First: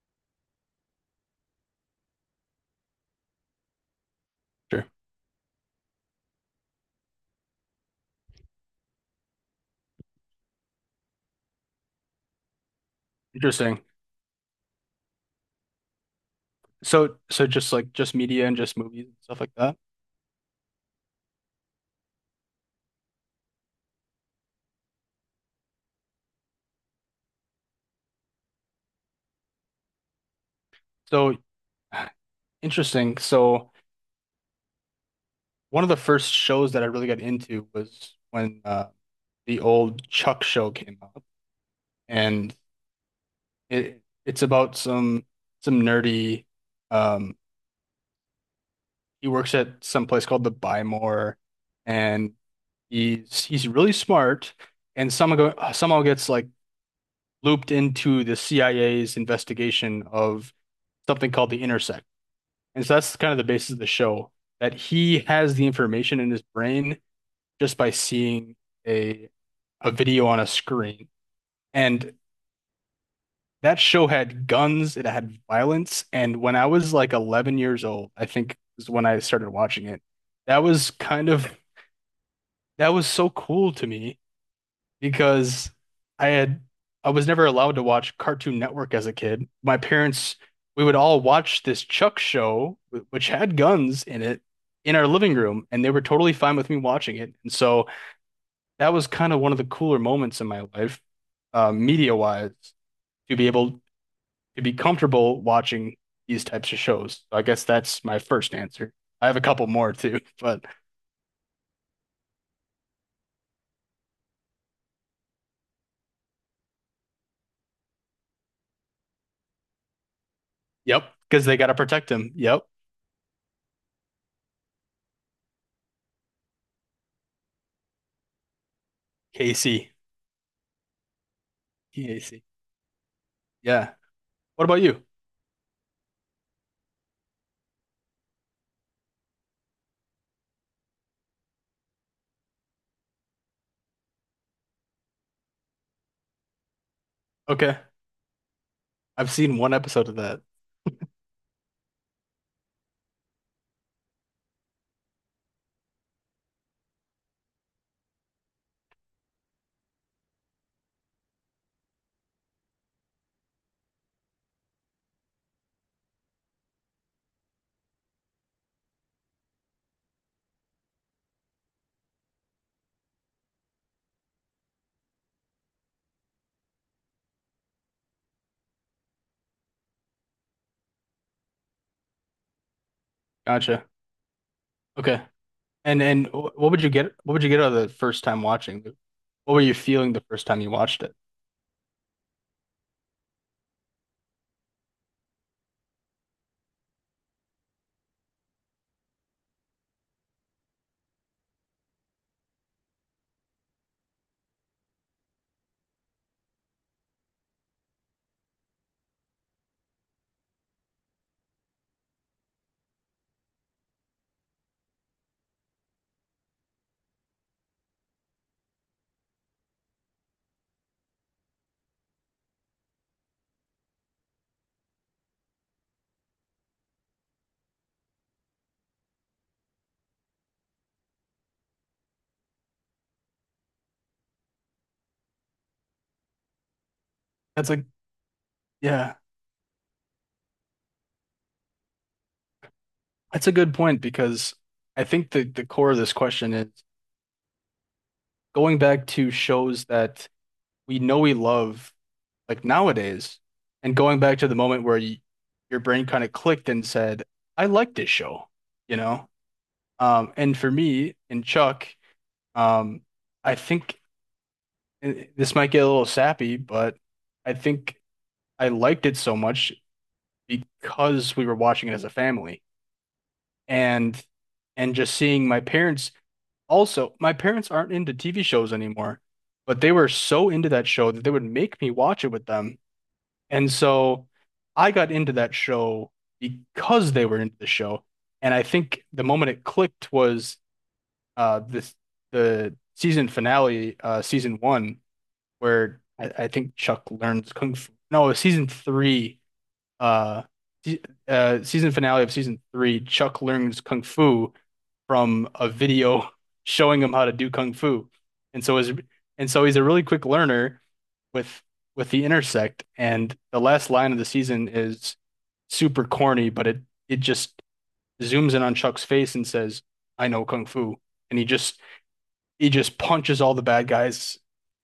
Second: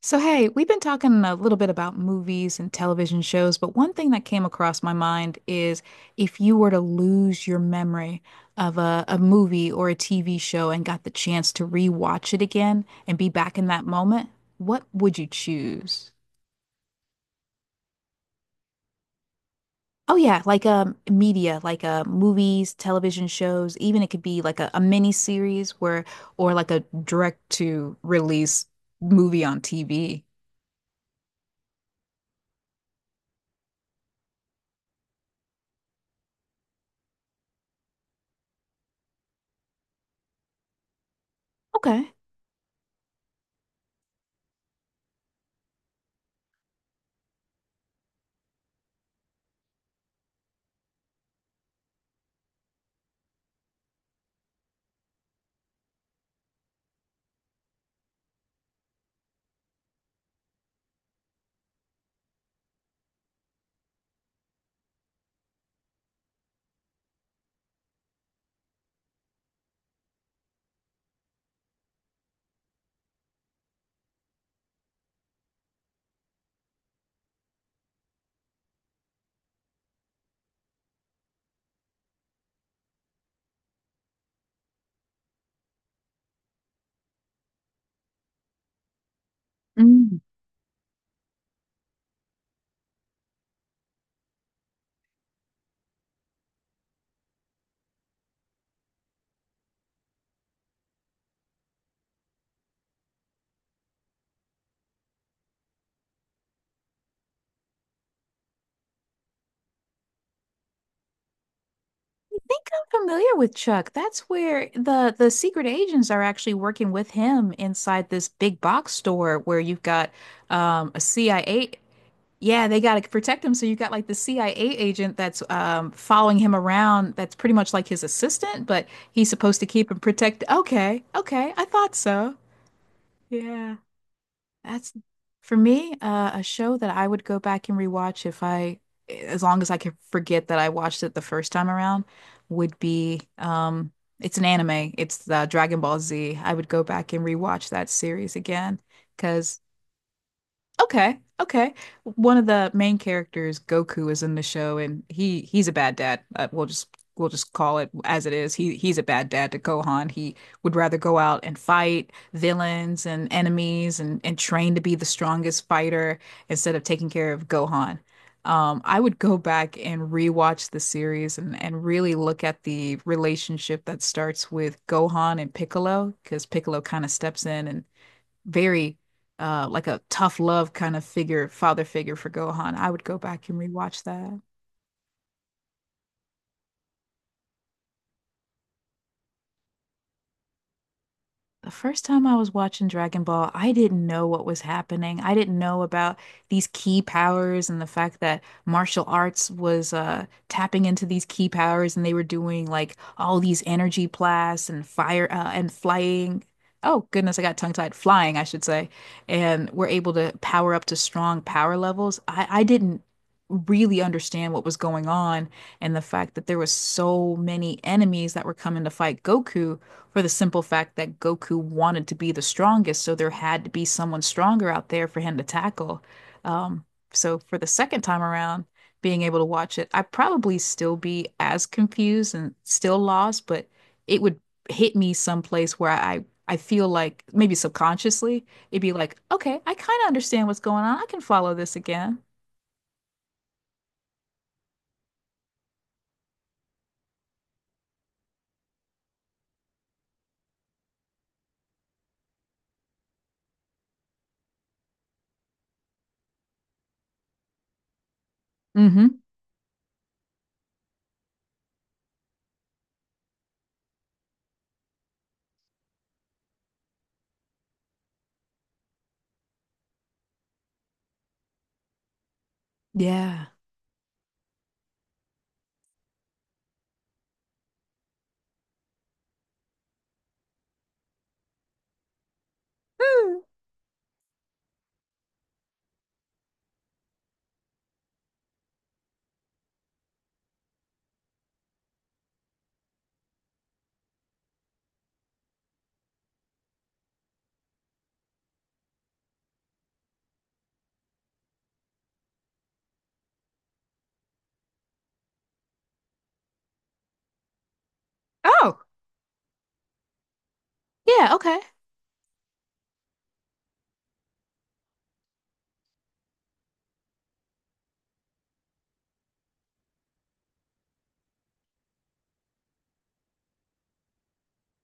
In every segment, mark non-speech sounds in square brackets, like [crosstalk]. So, hey, we've been talking a little bit about movies and television shows, but one thing that came across Sure. my mind is if you were to lose your memory of a movie or a TV show and got the chance to rewatch it again and be back in Interesting. that moment, what would you choose? So just like just media and just movies and stuff like that. Oh yeah, like media, like movies, television shows, even it could be like a mini series where or like a direct to release movie on TV. So, [sighs] interesting. So, one of the first shows that I really got into was when the old Chuck show came out, Okay. and it's about some some nerdy. Um, he works at some place called the Bymore, and he's really smart, and somehow gets like looped into the CIA's investigation of something called the Intercept. And so that's kind of the basis of the show, that he has the information in his brain just by seeing a a video on a screen. And that show had guns, it had violence, and when I was like 11 years old, I think is when I started watching it. That was kind of that was so cool to me because I had I was never allowed to watch Cartoon Network as a kid. My parents, we would all watch this Chuck show, which had guns in it, in our living room, and they were totally fine with me watching it. And so that was kind of one of the cooler moments in my life, media-wise, to be able to be comfortable watching these types of shows. So I guess that's my first answer. I have a couple more too, [laughs] but I think I'm familiar with Chuck. That's where the secret agents are actually working with him inside this big box store where you've got a yep, because they got CIA. to protect him. Yep, Yeah, they got to protect him. So you've got like the CIA agent that's following him around that's pretty much like his assistant, but he's supposed to keep Casey, him protected. Okay, okay, I thought so. Casey. Yeah. Yeah. What about That's you? for me, a show that I would go back and rewatch if I, as long as I could forget that I watched it the first time around, would be it's an anime. It's the Dragon Ball Z. I would go back and rewatch Okay. that series again I've seen because one episode of that. okay. Okay. One of the main characters, Goku, is in the show and he's a bad dad. We'll just we'll just call it as it is. He's a bad dad to Gohan. He would rather go out and fight villains and enemies and train to be the strongest fighter instead of taking care of Gohan. I would go back and rewatch the series and really look at the relationship that starts with Gohan and Piccolo because Piccolo kind of steps in and very like a tough love kind of figure, father figure for Gohan. I would go back and Gotcha. rewatch that. Okay. And what would you get? What would you get out of the first time watching? What were you feeling the first time you watched it? The first time I was watching Dragon Ball, I didn't know what was happening. I didn't know about these key powers and the fact that martial arts was tapping into these key powers, and they were doing like all these energy blasts and fire and flying. Oh goodness, I got tongue-tied. Flying, I should say, and we're able to power up to strong power levels. I didn't really understand what was going on, and the fact that there was so many enemies that were coming to fight Goku for the simple fact that Goku wanted to be the strongest, so there had to be someone stronger out there for him to tackle. Um, so for the second time around, being able to watch it, I'd probably still be as confused and still lost, but it would hit me someplace where I feel like maybe That's a subconsciously it'd be yeah. like, okay, I kind of understand what's going on. I can follow this again. That's a good point because I think the core of this question is going back to shows that we know we love like nowadays, and going back to the moment where you, your brain kind of clicked and said, "I like this show," you Mm-hmm. know. And for me and Chuck, um, I think, and this might get a little sappy, but I think I liked it so much because we were watching it as a family Yeah. and and just seeing my parents, also my parents aren't into TV shows anymore, but they were so into that show that they would make me watch it with them. Hmm. And so I got into that show because they were into the show. And I think the moment it clicked was this the season finale, season one where I think Chuck learns kung fu. No, season three, uh, season finale of season three, Chuck learns kung fu from a video [laughs] showing him how to do kung fu, and Oh, so is and so he's a really quick learner yeah, okay. with the intersect. And the last line of the season is super corny, but it just zooms in on Chuck's face and says, "I know kung fu," and he just punches all the bad guys.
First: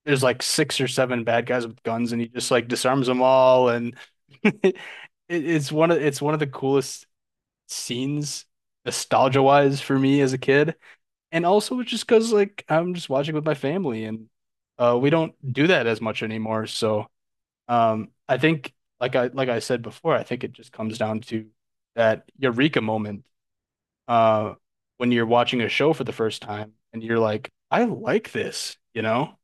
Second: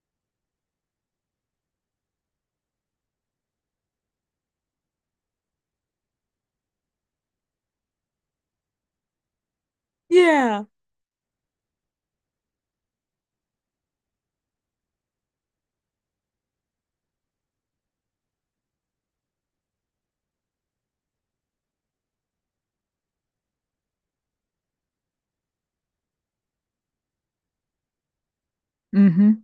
There's like six or seven bad guys with guns, and he just like disarms them all. And [laughs] it, it's one of the coolest scenes, nostalgia wise, for me as a Yeah. kid. And also just because like I'm just watching with my family, and we don't do that as much anymore. So I think like I said before, I think it just comes down to that eureka moment uh, when you're watching a show for the first time and you're like, I like this, you know? Mm-hmm.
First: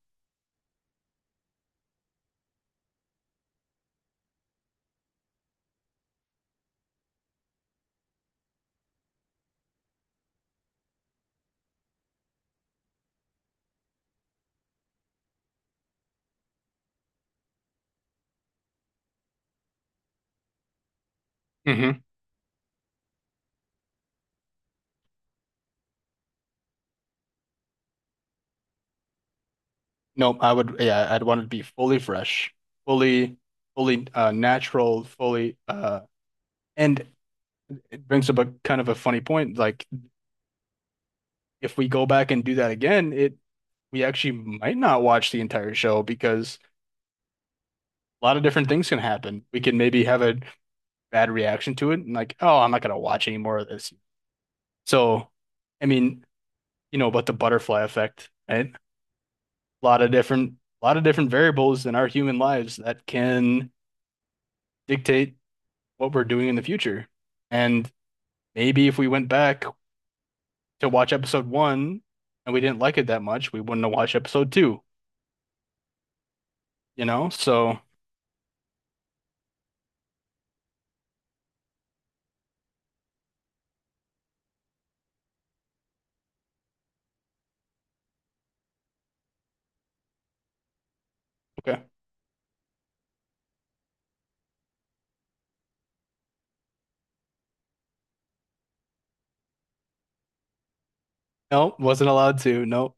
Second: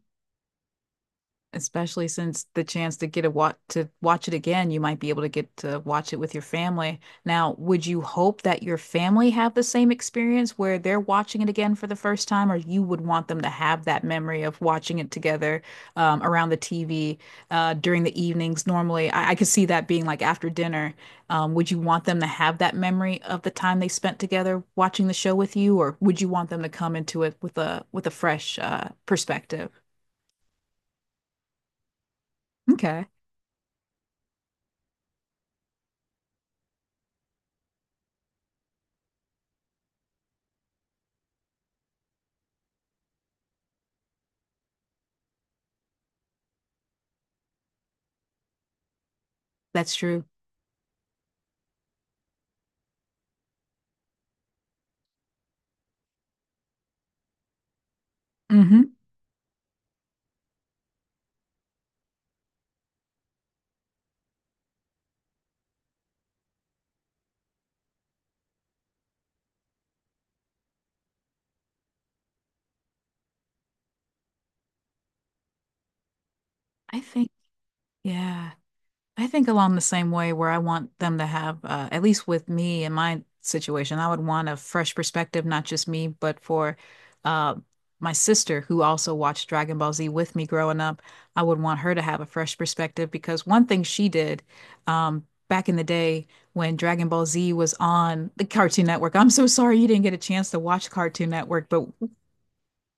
Especially since the chance to get a watch to watch it again, you might be able to get to watch it with your family. Now, would you hope that your family have the same experience where they're watching it again for the first time, or you would want them to have that memory of watching it together, around the TV, during the evenings? Normally, I could see that being like after dinner. Would you Mm-hmm. want them to have that memory of the time they spent together watching the show with you, or would you want them to come into it with a fresh perspective? No, I would, yeah, I'd want it to be fully fresh, Okay, fully, fully natural, fully, and it brings up a kind of a funny point. Like, if we go back and do that again, we actually might not watch the entire show because a lot of different things can happen. We can that's maybe have true. a bad reaction to it and like, oh, I'm not gonna watch any more of this. So, I mean, you know about the butterfly effect, right? Hmm. A lot of different a lot of different variables in our human lives that can dictate what we're doing in the future. And maybe if we went back to watch episode one and we didn't like it that much, we wouldn't have watched episode two, I you know? think, So, yeah, I think along the same way where I want them to have, at least with me in my situation, I would want a fresh perspective, not just me, but for uh, my sister who also watched Dragon Ball Z with me growing up. I would want okay. her to have a fresh perspective because one thing she did, back in the day when Dragon Ball Z was on the Cartoon Network. I'm so sorry you didn't get a chance to watch Cartoon Network, No, but wasn't allowed to. No.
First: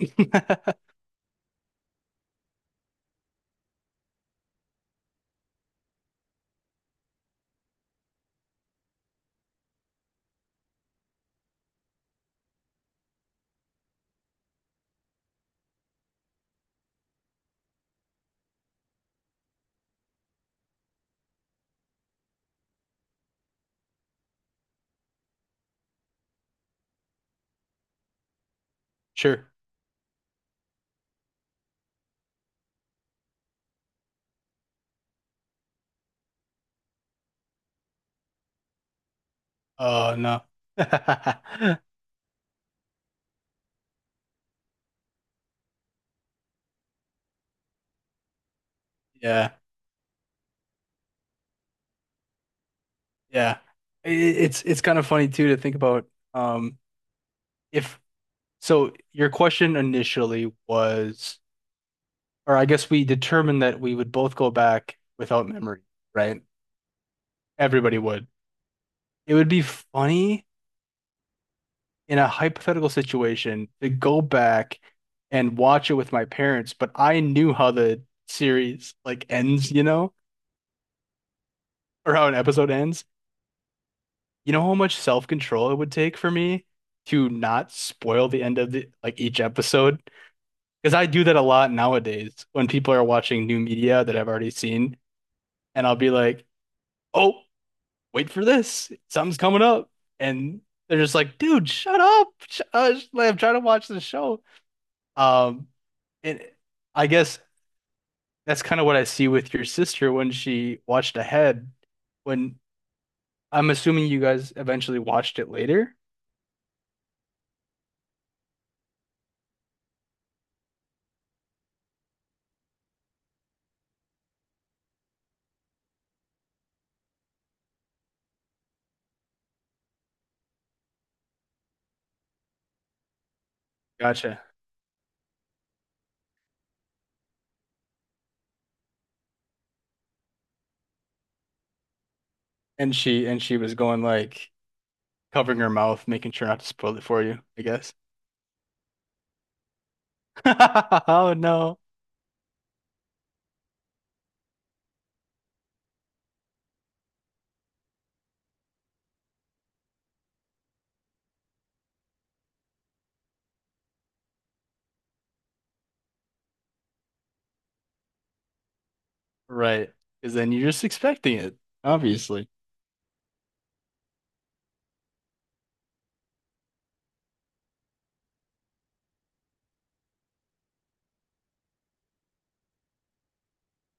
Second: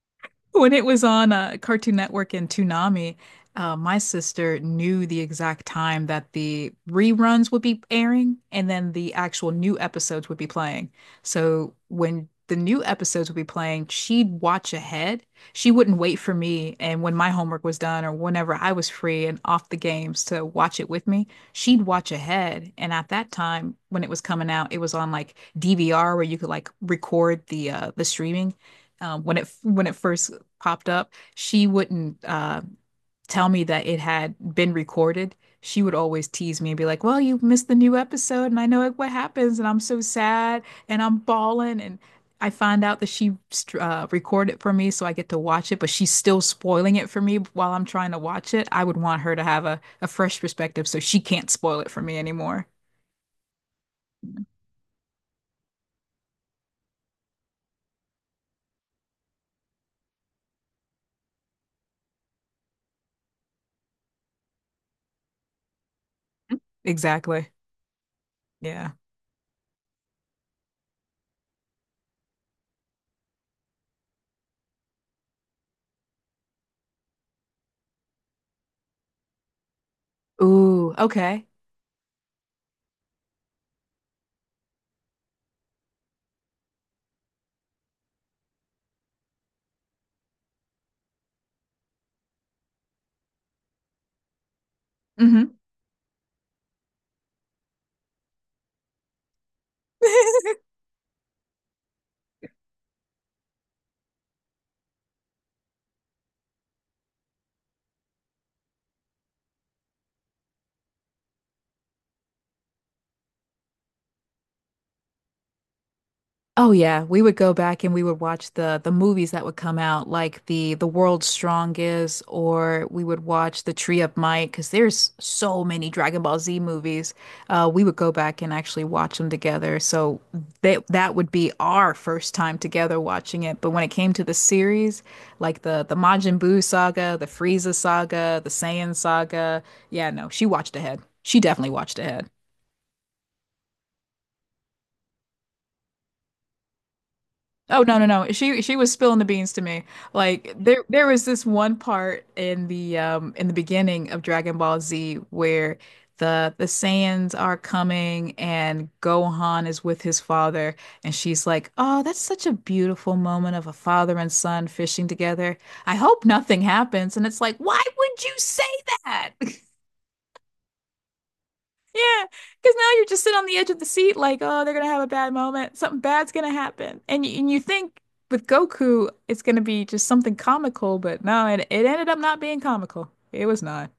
when it [laughs] was on, Cartoon Network and Toonami, my sister knew the exact time that the reruns would be airing and then the actual new episodes would be playing. So when the new episodes would be playing, she'd watch ahead. She wouldn't wait for me. And when my homework was done or whenever I was free and off the games to watch it with me, she'd watch ahead. And at that time, when it was coming out, it was on like DVR where you could like record the streaming, Sure. when it first popped up, she wouldn't tell me that it had been recorded. She would always tease me and be like, "Well, you missed the new episode, and I know what happens, and I'm so Oh, no. sad, and I'm bawling." [laughs] And I find out that she, recorded for me, so I get to watch it, but she's still spoiling it for me while I'm trying to watch it. I would want her to Yeah. have a fresh perspective, so she can't spoil it for me anymore. Yeah. It's kind of funny too to think about um if so your question initially was or I guess we determined that we would both go back without memory, right? Exactly. Everybody would. Yeah. It would be funny in a hypothetical situation to go back and watch it with my parents, but I knew how the series like ends, you know, Ooh, okay. or how an episode ends. You know how much self-control it would take for me to not spoil the end of the like each episode? Because I do that a lot nowadays when people are watching new media that I've already seen, Hmm. and I'll be like, "Oh, wait for this. Something's coming up." And [laughs] they're just like, dude, shut up. Like, I'm trying to watch the show. Um, and I guess that's kind of what I see with your sister when she watched ahead. When I'm assuming you guys eventually watched it later. Oh yeah, we would go back and we would watch the movies that would come out, like the World's Strongest, or we would watch the Tree of Might, because there's so many Dragon Ball Z movies. We would go back and actually watch them together. So that would be our first time together watching it. But when it came to the Gotcha. series, like the Majin Buu saga, the Frieza saga, the Saiyan saga, yeah, no, she watched ahead. She definitely watched ahead. And she was going like covering her mouth, making sure not to spoil it for you, I Oh guess. no [laughs] no no. She was spilling the beans to me. Like there was Oh this one no. part in the beginning of Dragon Ball Z where the Saiyans are coming and Gohan is with his father and she's like, "Oh, that's such a beautiful moment of a father and son fishing together. I hope nothing happens." And it's like, "Why would you say that?" [laughs] Right. Because then you're just expecting it, Yeah, obviously. because now you're just sitting on the edge of the seat, like, oh, they're gonna have a bad moment. Something bad's gonna happen, and you think with Goku, it's gonna be just something comical, but no, it ended up not being comical. It was not.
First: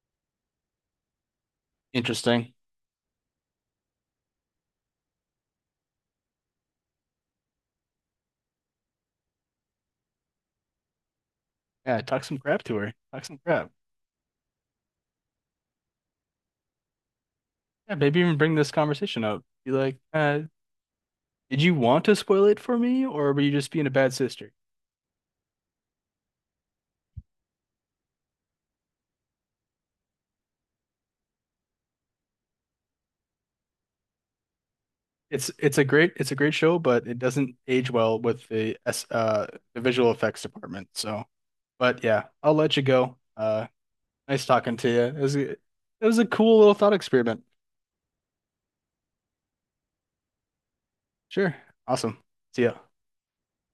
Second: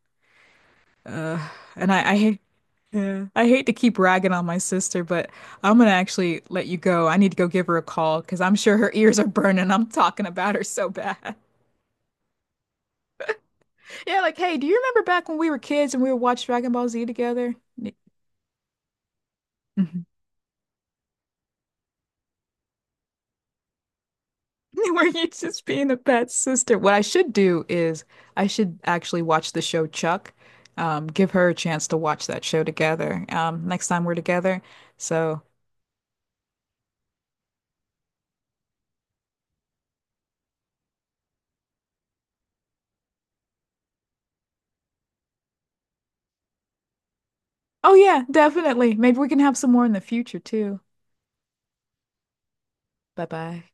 Uh, and I hate, Interesting. yeah, I hate to keep ragging on my sister, but I'm gonna actually let you go. I need to go give her a call because I'm sure her ears are burning. I'm talking about her so bad. [laughs] Yeah, talk some crap to her. Talk some crap. Yeah, like, hey, do you remember back when we were kids and we would watch Dragon Ball Z together? Yeah, maybe even bring this conversation up. Be like, Mhm. Did you want to spoil it for me, or were you just being a bad sister? [laughs] Were you just being a bad sister? What I should do is I should actually watch the show Chuck. Give her a chance to watch that show together. Next time we're together. So, It's a great it's a great show, but it doesn't age well with the S the visual effects department. So, but yeah, I'll let you go. Nice talking to you. It was a cool little thought experiment. oh yeah, definitely. Maybe we can have some more in the future too. Sure, awesome. See ya. Bye bye.